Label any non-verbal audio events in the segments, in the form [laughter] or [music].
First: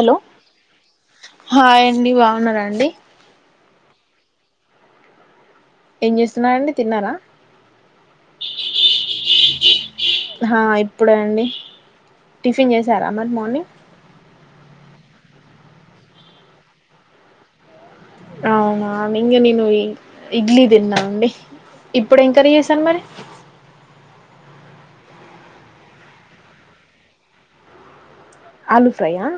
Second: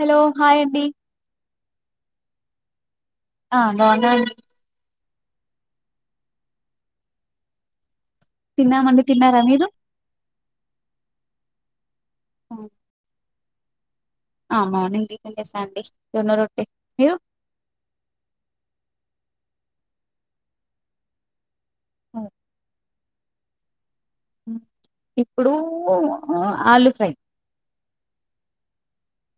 Hello hi అండి. Hi అండి బావున్నారాండి ఆ బావున్నాన్ ఏం చేస్తున్నారండి తిన్నారా. తిన్నామండి. తిన్నారా మీరు? హా, ఇప్పుడండి టిఫిన్ చేశారా అ మరి మార్నింగ్. అని ఆ మార్నింగ్ టిఫిన్ చేసానండి జొన్న రొట్టె మీరు ఆ అవునా ఇంగ నేను ఇడ్లీ తిన్నానండి ఇప్పుడు ఏం కర్రీ జేశాను మరీ ఉమ్ ఇప్పుడూ ఆలు ఫ్రై ఆలు ఫ్రై ఆ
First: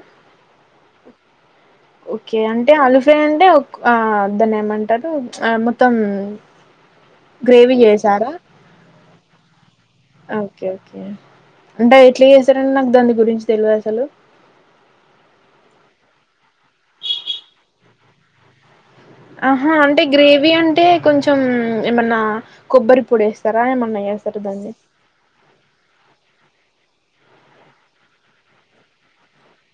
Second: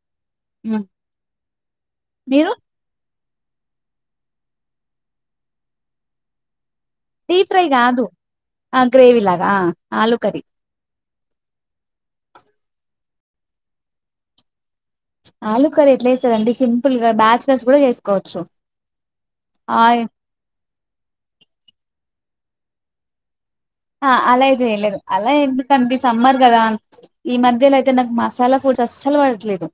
ఓకే మీరు అంటే అలోచ్ లేదంటే ఒక్ ఆ దాన్నే మంటారు మొత్తం డీ గ్రేవీ ఫ్రైగాదు చేసారా ఆ గ్రేవి లాగా ఆ ఆలు కర్రీ ఓకే అంటే ఎట్లా చేస్తారండి నాకు దాని గురించి తెలువదు అసలు చ్ ఆలు కర్రీ ఎట్లా జేస్తారంటే సింపుల్ గా బ్యాచలర్స్ గూడ జేసుకోవచ్చు ఆహా అంటే గ్రేవీ అంటే కొంచెం ఏమన్నా కొబ్బరి పొడస్ ఆ అలా ఏం చేయలేమ్మ్ అలా ఎందుకంటే సమ్మర్ కదా ఈ మధ్యలైయితే నాకు మసాలా ఫుడ్స్ అస్సలు పడట్లేదు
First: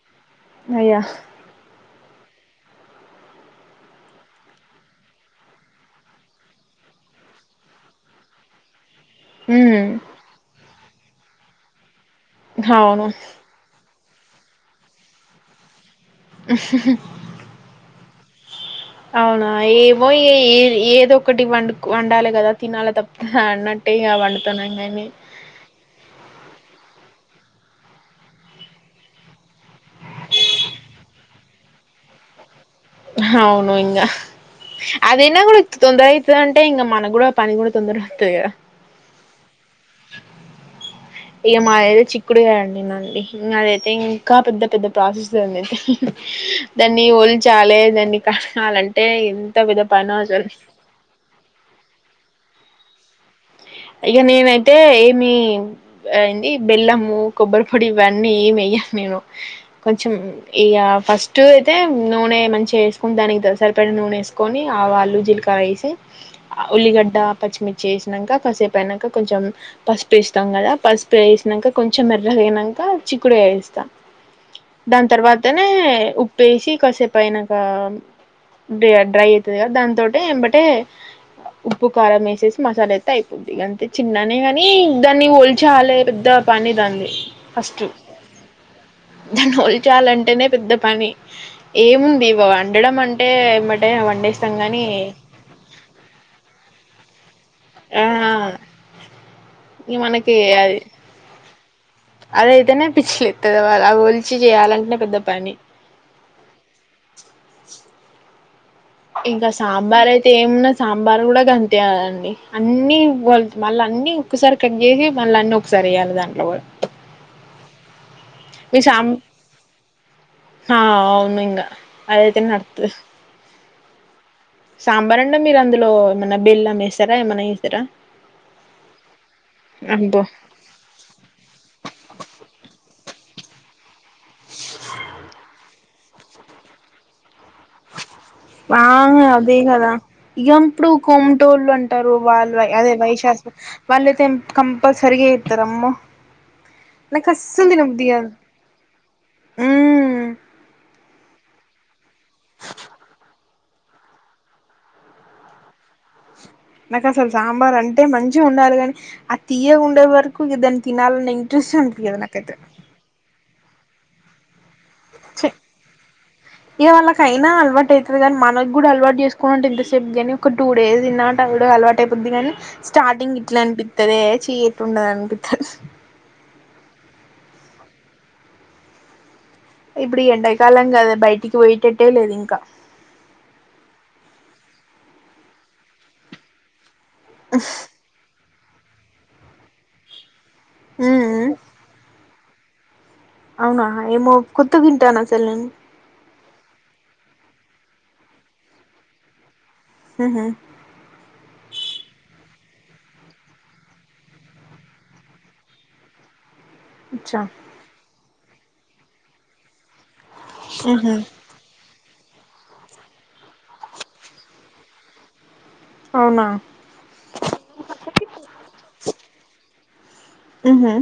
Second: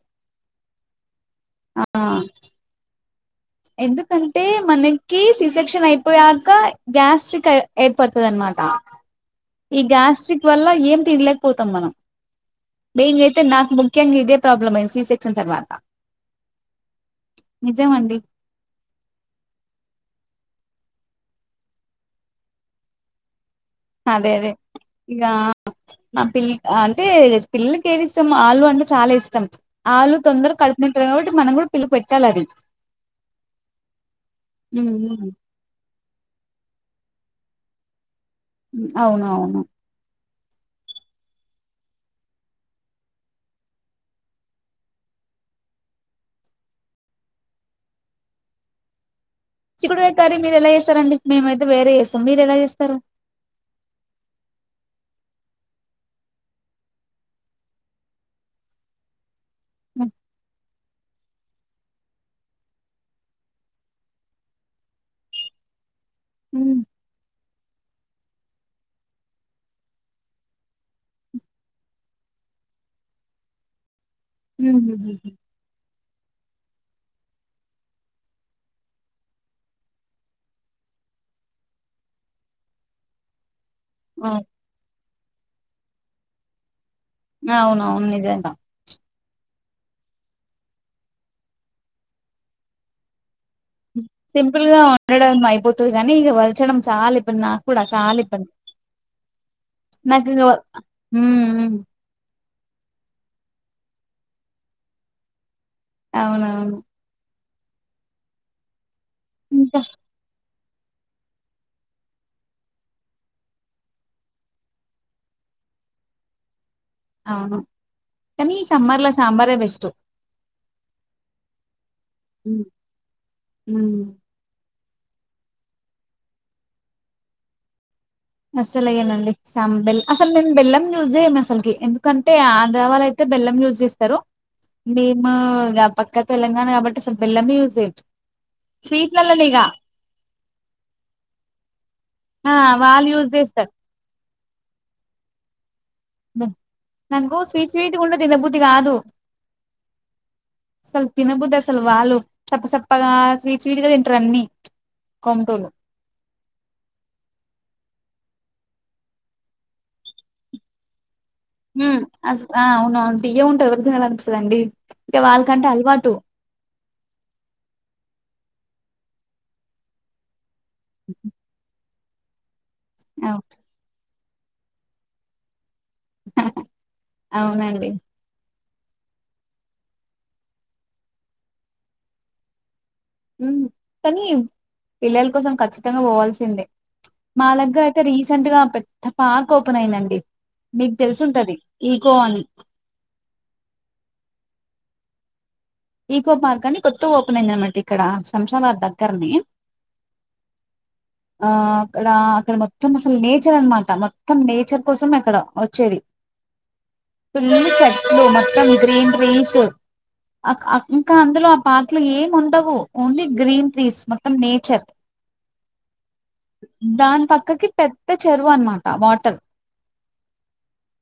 అయ్యా ఆ ఎందుకంటే మనకి సీసెక్షన్ అయిపోయాక గ్యాస్ట్రిక్ ఏర్పడుతది అనమాట ఈ ఉమ్ గ్యాస్ట్రిక్ వల్ల ఏ తినలేకపోతాం మనం అవును. బెయింగ్ అయితే నా ముగ్ ఇంకేం ఇదే ప్రాబ్లమ్మయది స సి సెక్షన్ తర్వాత నిజం అండి అవునా ఏమో ఏ ఏ ఏదో ఒకటి వండుకో వండాలే గదా తినాలే తప్పత హా అన్నటే ఇగా అదే అదే వండుతున్న ఇగ ఏమీ ఇక నా పిల్ అంటే పిల్లలకి ఏది ఇష్టం ఆలు అంటే చాలా ఇష్టం. ఆలు తొందరగా కడుపు నిండుతాది కాబట్టి, మనం కూడా పిల్ల పెట్టాలి అది. అవును ఇంగ హ్మ్ హ్మ్. అదేనా కూడా ఇంత తొందర ఇతుద అంటే ఇంగ మన కూడా పని కూడా తొందర ఉమ్ అవునవును ఇక మాదియితే చిక్కుడుగా అండి నడి ఇం అదైతే ఇంకా పెద్ద పెద్ద ప్రాసెస్ందియితే దాన్ని వల్చాలి దాన్ని కలాలంటే చికుడుకాయ కర్ర మీరు ఎలా చేస్తారం అడి మేమయితే వేరే వేస్ మీర్ ఎలా చేస్తారు ఇక నేనైతే ఏమి అంది బెల్లము కొబ్బరి పొడి ఇవన్నీ ఏమెయ్యను నేను హ్మ్. కొంచెం ఇగా ఫస్టు అయితే నూనె మంచిగా ఏసుకుని దానికి సరిపడిన నూనె వేసుకొని ఆవాలు జీలకర్ర ఏసి ఆ హ్మ్. ఉలీగడ్డ పచ్చిమిర్చ్ ఏసినంక కాసేపు అయినాక కొంచెం పసుపు వేస్తాం కదా పసుపు వేసినాక కొంచెం మెర్రగా అయినాక చిక్కుడుగాయ వేస్తా దాని హుహుహుహు. తర్వాతనే ఉప్పు ఏసి కసేపైనక ఇగ డ్రై ఐతది కదా దాంతోటే ఏంబటే ఉప్పు కారం వేసేసి మసాలా ఎస్ టైపుది ఇగ అం చిన్నానే అవును. గనీ దాన్ని ఒల్చాలే పెద్ద పని దాంది అవునవును నిజంగా చాలంటేనే పెద్ద పని ఏముంది ఇవ వండడం అంటే ఎంబటే ఉ వండేస్తాం సింపుల్ గా గాని ఉండడం అయిపోతది కానీ ఇక వలచడం చాలా ఇ ఇపుడు నాకూడా ఆ చాల ఇబ్బంది ఇగ మనకి నాకిగో ఊ ఊ అదైతేనే పిచ్చిలేతది అగో అది ఒల్చి చేయాలంటనే పెద్ద పని అవునవును ఇంకా సాంబార్ అయితే ఏం ఉన్నద్ సాంబార్ గుడా గంతే అండి అన్ని వాళ మళ్ళీ అన్ని ఒక్కసారి కట్ జేసి మళ్ళీ అన్ని ఒకసారి వయ్యాలి దాంట్లో అను కానీ ఈ మీ సమ్మర్ సాం లో సాంబారే బెస్ట్ అవును ఇంగ అదైతే నర్తు ఉ సాంబార్ అంటే మీరు అందులో ఏమన్నా బెల్లం ఏస్తారా ఏమన్నా ఏస్తారా అస్సలు ఏయనండి సాం బెల్ అసలు నేను బెల్లం యూజ చేయము అసలుకి ఎందుకంటే ఆ [unintelligible] త్తే బెల్లం యూజ్ చేస్తారు మేమ పక్క తెలంగాణ కాబట్టి వాంగ స్వీట్‌లల్లనిగ అదే కదా ఇగ ఇప్పుడు కొమటోళ్ళు అంటారు ఆ! వాళ్ళు అదే వాళ్ళు యూజ్ వైశ్యాస్ జేస్తారు. వాళ్ళైతే ఏం కంపల్సరిగ ఏత్తరమ్మొ నాకు స్వీట్ స్వీట్ గుంటే కాదు దిన బుద్ధిగాదు అస్సల్ తినబుద్ది అస అసలు వాళ్ళు సప్ప సప్పగా స్వీట్ స్వీట్ గా తింటారు అన్ని కొమటోలు నాకు అసలు సాంబార్ అంటే మంచిగా ఉండాలి గాని ఆ తియ్య ఉండే వరకు దాన్ని తినాలని ఇం హ అస్ ఆ అవును తియ్యగ ఉంట తినాలనిపిస్తది అండి ఇగ వాళ్ళకయినా అలవాటు అయితాది గాని మనో గూడా అలవాటు చేసుకో అంటే ఎంతేపు గాను ఒక టూ డేస్ దిన్న అంట గుడు అలవా [unintelligible] వొద్దు గాని ఆ! స్టార్టింగ్ ఇట్లా అనిపిత్ ఉత్తదే చీ ఎట్లుండాది అనిపిత్తాది అవునండి ఇబ్బుడు ఈ ఎండాకాలం కదా బయటికి పోయేటట్టే లేదు ఇంకా ఉ కానీ పిల్లల కోసం ఖచ్చితంగా పోవాల్సిందే మా లగ్గ అయితే రీసెంట్ గా పెద్ద పార్క్ ఓపెన్ అయిందండి మీకు ఉమ్ తెలుసు ఉమ్ ఉంటది ఈకో అని అవునా ఏమో కొత్తగింటన్న అసలు నేను ఈకో పార్క్ అని కొత్తగా ఓపెన్ అయిందనమాట ఇక్కడ శంషాబాద్ దగ్గరనె ఉహు ఆ అక్కడ అక్కడ మొ మొత్తం అసలు నేచర్ అనమాట మొత్తం నేచర్ కోసం అక్కడ వచ్చేది అచ్చా ఫుల్లు చెట్లు మొ త్తం గ్రీన్ ట్రీసు అక్ అక్ ఇంకా ఉహు అందులో ఆ బాగ్ అట్లు ఏం ఉండవు. ఓన్లీ గ్రీన్ ట్రీస్ మొత్తం నేచర్. అవునా దాన్ పక్కకి పెద్ద చెరువు అన్మాట వాటర్. ఊహు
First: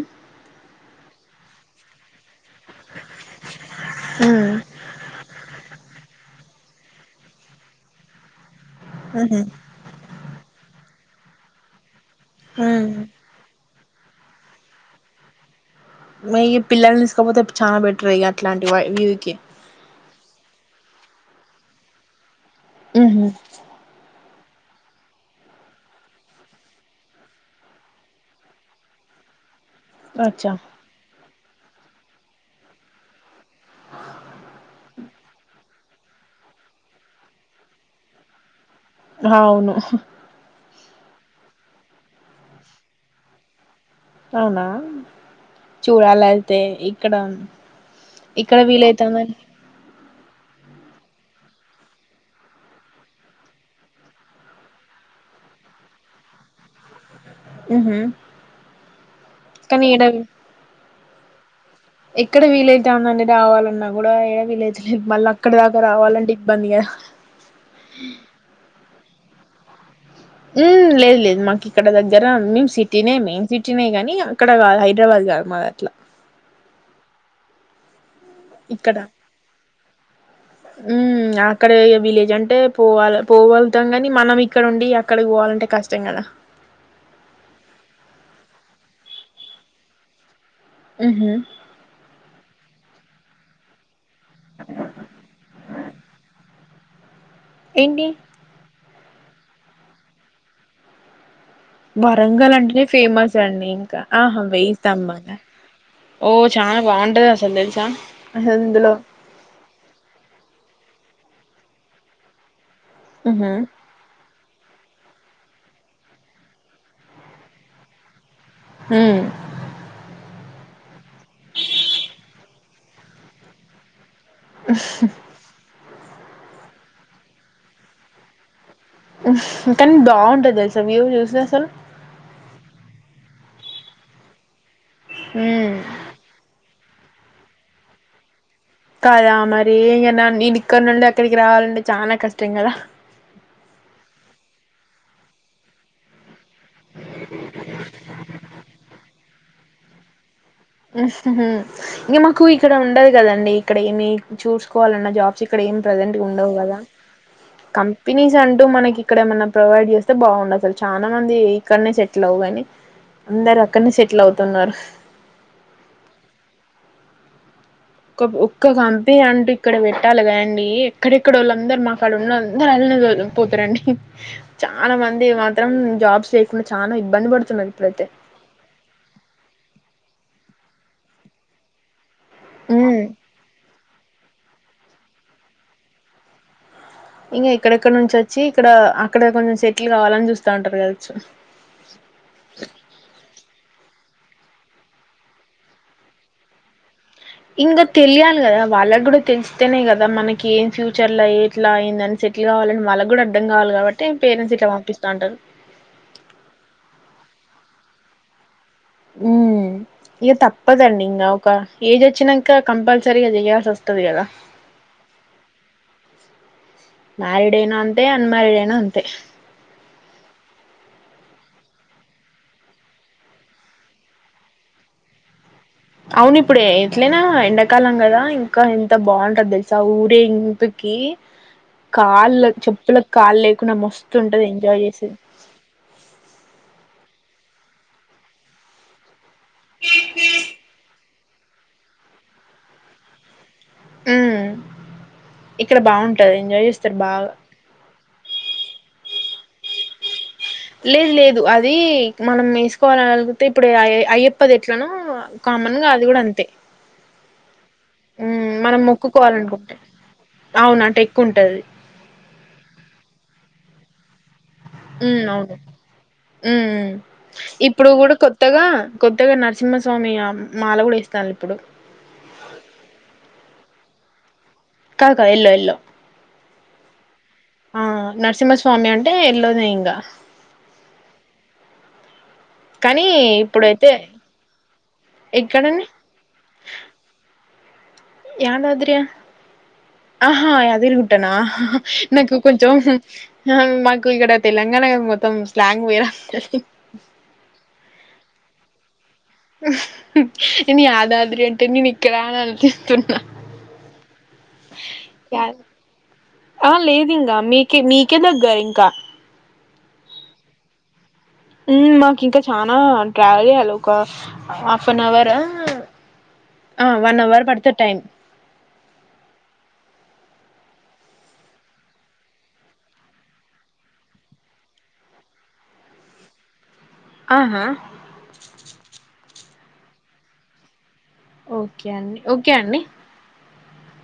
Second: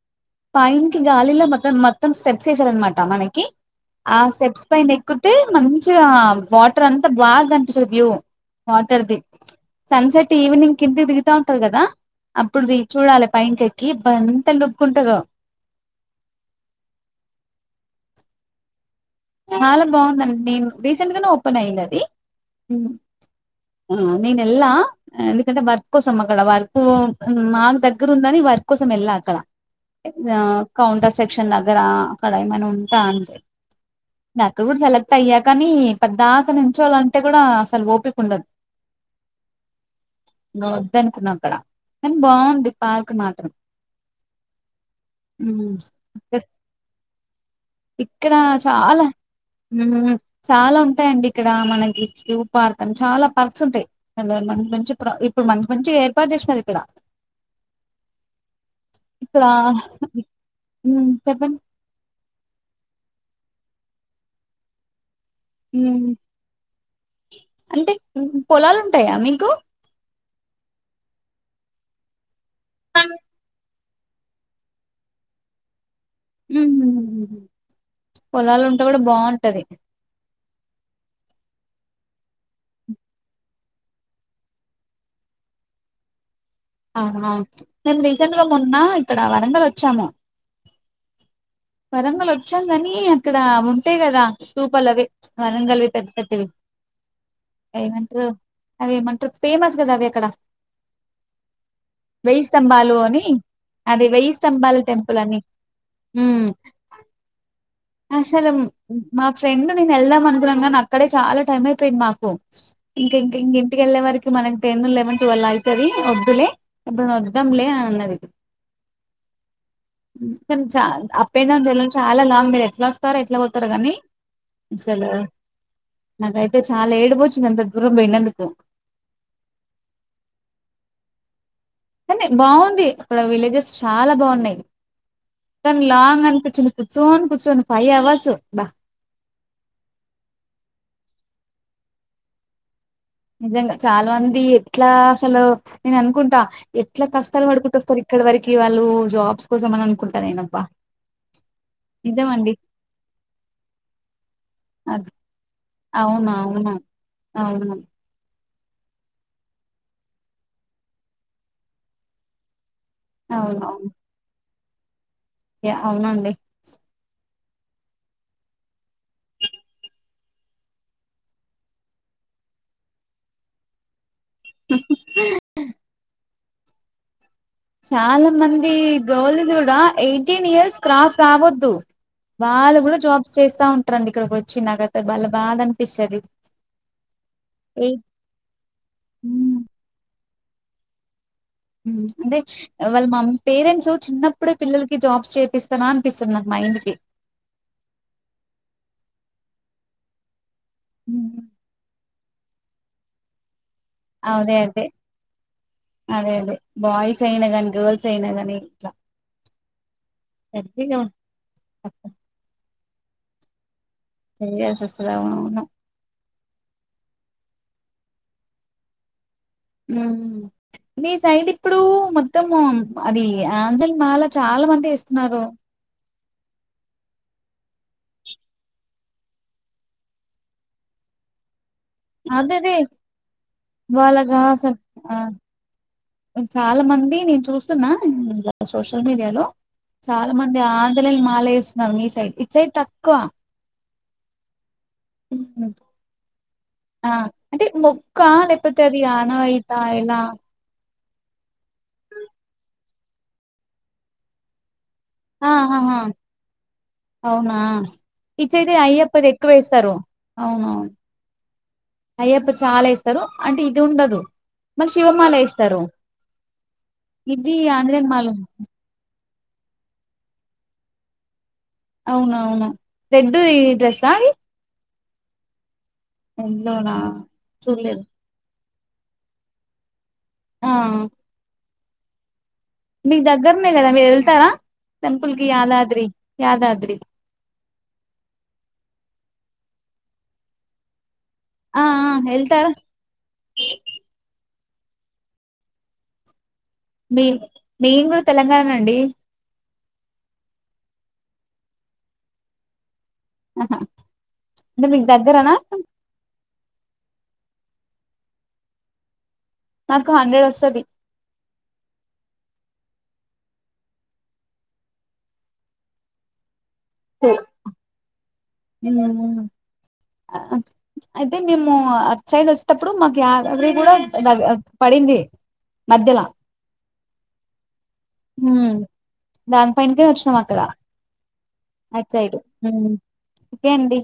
పైన్ కి గాలిలో మత్త మొత్తం స్టెప్ ప్స్ ఏసారనమాట మనకీ. ఆ ఉమ్ స్టెప్స్ పైన ఎక్కుతే మంచిగా వాటర్ అంతా బాగా కనిపిస్తది వ్యూ. వాటర్ ది. ఉహు సన్సెట్ ఈవినింగ్ కిందిక్ దిగుతా ఉంటరు గదా. అప్పుడు దిగి ఉమ్ చూడాలే పైన్కి ఎక్ కీ బంతలుక్ కుంటగా మేయి పిల్లల్ని తీసకపోతే చానా బెటర్ ఇగ అట్లాంటి వయ్ వ్యూ చాలా బాగుందండి నేను రీసెంట్గనే ఓపెన్ అయ్యింద్ అదీ. ఉహు ఆ నేన్ ఎళ్లా. ఎందుకంటే వర్క్ కోసం అక్కడ వర్కూ మాకు దగ్గర ఉందని వర్క్ కోసం ఎళ్ళా అక్కడా. ఆ అచ్చా కౌంటర్ సెట్ క్షన్ నగరా అక్కడ ఏమైనా ఉంటే అంతే. నే అక్కడ కూడా సెలెక్ట్ అయ్యా కానీ. పద్దాక నించోళ్ళంటే గూడా అసల్ ఓపిక ఉండద్. అవును వద్ద అనుకున్నాం అక్కడా. కానీ బాగుంది పార్క్ మాత్రం. అవునా హ్మ్ చూడాల ఎళ్తే ఇక్కడా ఇక్కడా చాలా ఊ చాలా ఉంటాయండి. ఇక్కడా మనకి జూ పార్క్ అని చాలా పార్క్స్ ఉంటాయి. మంచి మంచి ఇప్పుడు మంచి మంచి ఏర్పాటు చేశినరు ఇక్కడా. ఊహు ఇక్కడ కానీ ఈడ హ్మ్ చెప్పండి ఎక్కడ వీళై తాంది అండి డాబాలున్నా గూడా ఏడ విలేజ్ లేద్ మళ్ళా ఊ అంటే ఊహు పొలాలు ఉంటాయా మీక్ ఉమ్ లేద్ లేద్ మాకిక్కడ దగ్గరే ఉం మేం సిటీనే మెయిన్ సిట్ టినే గానీ అక్కడ గాద్ హైదరాబాద్ గాదు మాది అట్లా ఊహూ పొలాల్ ఉంటే గూడా బాగుంటది. ఊ అక్కడ ఇగ విలేజ్ అంటే పోవాల పోగలుగుతాం గాని. మనం ఇక్కడ ఉండీ అక్కడకి పోవాలంటే కష్టం గదా. అవును అవున్. మేమ్ రీసెంట్ గా మొన్నా ఇక్కడా వరంగల్ వచ్చాము. ఉహు వరంగల్ వచ్చాం కాని అక్కడ ఉంటాయి, కదా స్తూపలు అవి వరంగల్వి పెద్ద పెద్దవి, అయ్యి ఏంటి ఏమంటారు అవి ఫేమస్ కదా అవి అక్కడ, వెయ్యి వరంగల్ అంటేనే స్తంభాలు అని ఫేమస్ అండి ఇంకా అది ఆహా వెయ్యి టెంపుల్ స్తంభాల అని ఓ ఉమ్ చాల, బాగుంటది అసలు తెలుసా అసలు మా ఫ్రెండ్ నేను వెళ్దాం అనుకున్నాంగాని అక్కడే చాలా టైమ్ అయిపోయింది మాకు ఇం ఇంక ఇం ఉహు ఇంటికెళ్లే వరకి మనకి టెన్త్ లెవెన్త్ ట్వల్ అవుతుంది, వద్దులే ఎప్పుడున్నా వాదం లే అన్నది. హు చా అప్ అండ్ డౌన్ చేయడం చాలా లాంగ్ మీరాజ్, ఎట్లా వస్తారో, ఎట్లా బోతారో కానీ అసలు నాకైతే చాలా ఏడుపోచ్చింద. అంత దూరం పోయినందుకు, కానీ బాగుంటది అసలు వ్యూవ చూస్తే అసలు, కానీ బాగుంది అక్కడ విలేజెస్ చాలా బాగున్నాయి. కానీ లాంగ్ అనిపించింది. కూచోని కూచోని ఫైయి అవర్స్ అబ్బా కదా మరి నేను ఇక్కడి నుండి అక్కడికి రావాలంటే చాలా కష్టం కదా, నిజంగా చాలా మంది ఎట్లా అసలు నేను అనుకుంటా, ఎట్లా కష్టాలు పడుకుంటుస్తారు, ఇక్కడ వరకి వాళ్ళు జాబ్, స్ కోసం అని అనుకుంటా, నేను హు ఇంకా మాకు ఇక్కడ ఉండదు కదండి ఇక్కడ ఏమి చూ, అద్ పోవాలన్నా జాబ్స్ ఇక్కడ ఏం ప్రసెంట్ గా అవును ఉండవు అవును కదా అవును కంపెనీ, అంటూ మనకి ఇక్కడ ఏమైన్నా ప్రొవైడ్ చేస్తే బాగుండు, అసలు చాలా మంది ఇక్కడనే సెటిల్ అవ్వుకానీ, అందరు అవునవును అక్కడనే సెట్ల్ అవుతు, సున్నారు, అవునండి ఒక్క కంపెనీ అంటూ ఇక్కడ పెట్టాలి, కానీ ఎక్కడెక్కడ వొళ్ళు అందరు మాకాలేజ్లో ఉన్న అందరు అళ్ళనే పోతారండి. చాలా మంది మాత్రం జాబ్స్, చాలా ఇబ్బంది పడుంతు, చాలా మంది గర్ల్స్ కూడా ఎయి ఫిఫ్టీన్ ఇయర్స్ క్రాస్ కావొద్దు, వాళ్ళు కూడా ఉమ్ జాబ్స్ చేస్తా, ఉంటారండి ఇక్కడికి చి నాకైతే భలే బాధ అనిపిస్తది. ఇంకా ఎక్కడెక్కడ నుంచి వచ్చి ఇక్కడ అక్కడ ఎయి కొంచెం సెటిల్ కావాలని చూస్త తండర్గావచు అంటే వాళ్ళ మ పేరెంట్స్ చిన్నప్పుడే పిల్లలకి జాబ్స్ చేపిస్తానా అనిపిస్తుంది నాకు మైండ్ కి ఇంకా తెలియాలి కదా వాళ్ళకు కూడా తెలిస్తేనే కదా మనకి ఏం ఫ్యూచర్ ఉమ్. ఎట్లా అయింద అని ట్ కావాలని వాళ్ళకి కూడా అర్ధం కావాలి కాబటి అదే అదే అదే అదే బాయ్స్ అయిన కానీ గర్ల్స్ అయినా కానీ ఉ ఇంక తప్పదండి ఇంకా ఒక ఏజ్ వచ్చినాక కంపల్సరగా చేయాల్సి అస చేయాల్సి వస్తది అవునవును మ్యారిడ్ అయినా అంతే అన్మారిడ్ అయినా అంతే ఉ నీ సైడ్ ఇప్పుడు మొత్తం అది ఆంజలి మాల చాలా మంది ఇస్తున్నారు అవును ఇప్పుడు ఎట్లనా ఎండాకాలం కదా ఇంకా ఎంత బాగుంటది తెలుసా ఊరేగింపు కి కాళ్ళ అదే అదే చెప్పులకుకి కాళ్లు లేకుండా మస్తు వాళ్ళగా ఉంటది అసలు ఎంజాయ్ చేసేది ఆ చాలా మంది నేను సోషల్ మీడియాలో చాలా మంది ఆంధ్ర చాల వేస్తున్నారు మీ సైడ్ ఇట్ సైట్ తక్కువ అ చేస్తారు ఆ బాగా అంటే మొక్క లేకపోతే అది [inaudible] లేదు లేదు అది అది మనం వేసు కోరలిగితే ఇప్పుడు అయ్యప్పది ఎట్లన ఆహాహా అవునా మ్మ్ ఇచ్చైతే మనం అయ్యప్పది ఎక్కువ మొక్కుకోవాలనుకుంటే వేస్తారు అవును అవునవును అటు ఎక్కువ ఉంటది అయ్యప్ప చాలా వేస్తారు అంటే ఇది ఉండదు మళ్ళీ ఉ శివమాల అవును ఏస్తారు ఉ ఇది ఇప్పుడు ఆంజనేయ కూడా మాల కొత్తగా కొత్తగా నరసింహస్వామి మాల కూడా ఇస్తాను ఇప్పుడు అవున అవునా రెడ్ ఈ డ్రెస్సాది కాదు కాదు ఎల్లో ఎల్లో ఎంత నా చిలెడ్డి స్వామి అంటే ఎల్ల్లోనే ఇంకా ఆ కానీ మీకు దగ్గరనే కదా ఇప్పుడైతే మీరు వెళ్తారా టెంపుల్ కి ఎక్కడండి యాదాద్రి యాదాద్రి యాదద్రి ఆహా యాద ఆ ఆ నాకు ఎళ్తారా కొంచెం మాకు ఇక్కడా తెలంగాణ మొత్తం స్లాంగ్ వేరా మేం మేము కూడా తెలంగాణ ఏ అండి. నేను యాదాద్రి అంటే నేను ఇక్కడ అని ఆలోచిస్తున్న. ఆహ అంటే మీకు దగ్గరనా ఆ లేదు ఇంకా మీకే మీకే దగ్గర ఇంకా నాకు హండ్రెడ్ వస్తది. మాకు ఇంకా చనా ట్రావెల్ చేయ్యాలి ఒక హాఫ్ అన్ అవర్ ఆ ఆ వన్అవర్ పడుతది టైం. ఉమ్ అయితే మేము అటు సైడ్ వస్తపుడు మాకు యాదాద్రి కూడా పడింది మధ్యల ఆహా దాని పైనకే వచ్చినాం అక్కడ ఓకే అటు అండి సైడ్ ఓకే అండి. ఉమ్ అండి.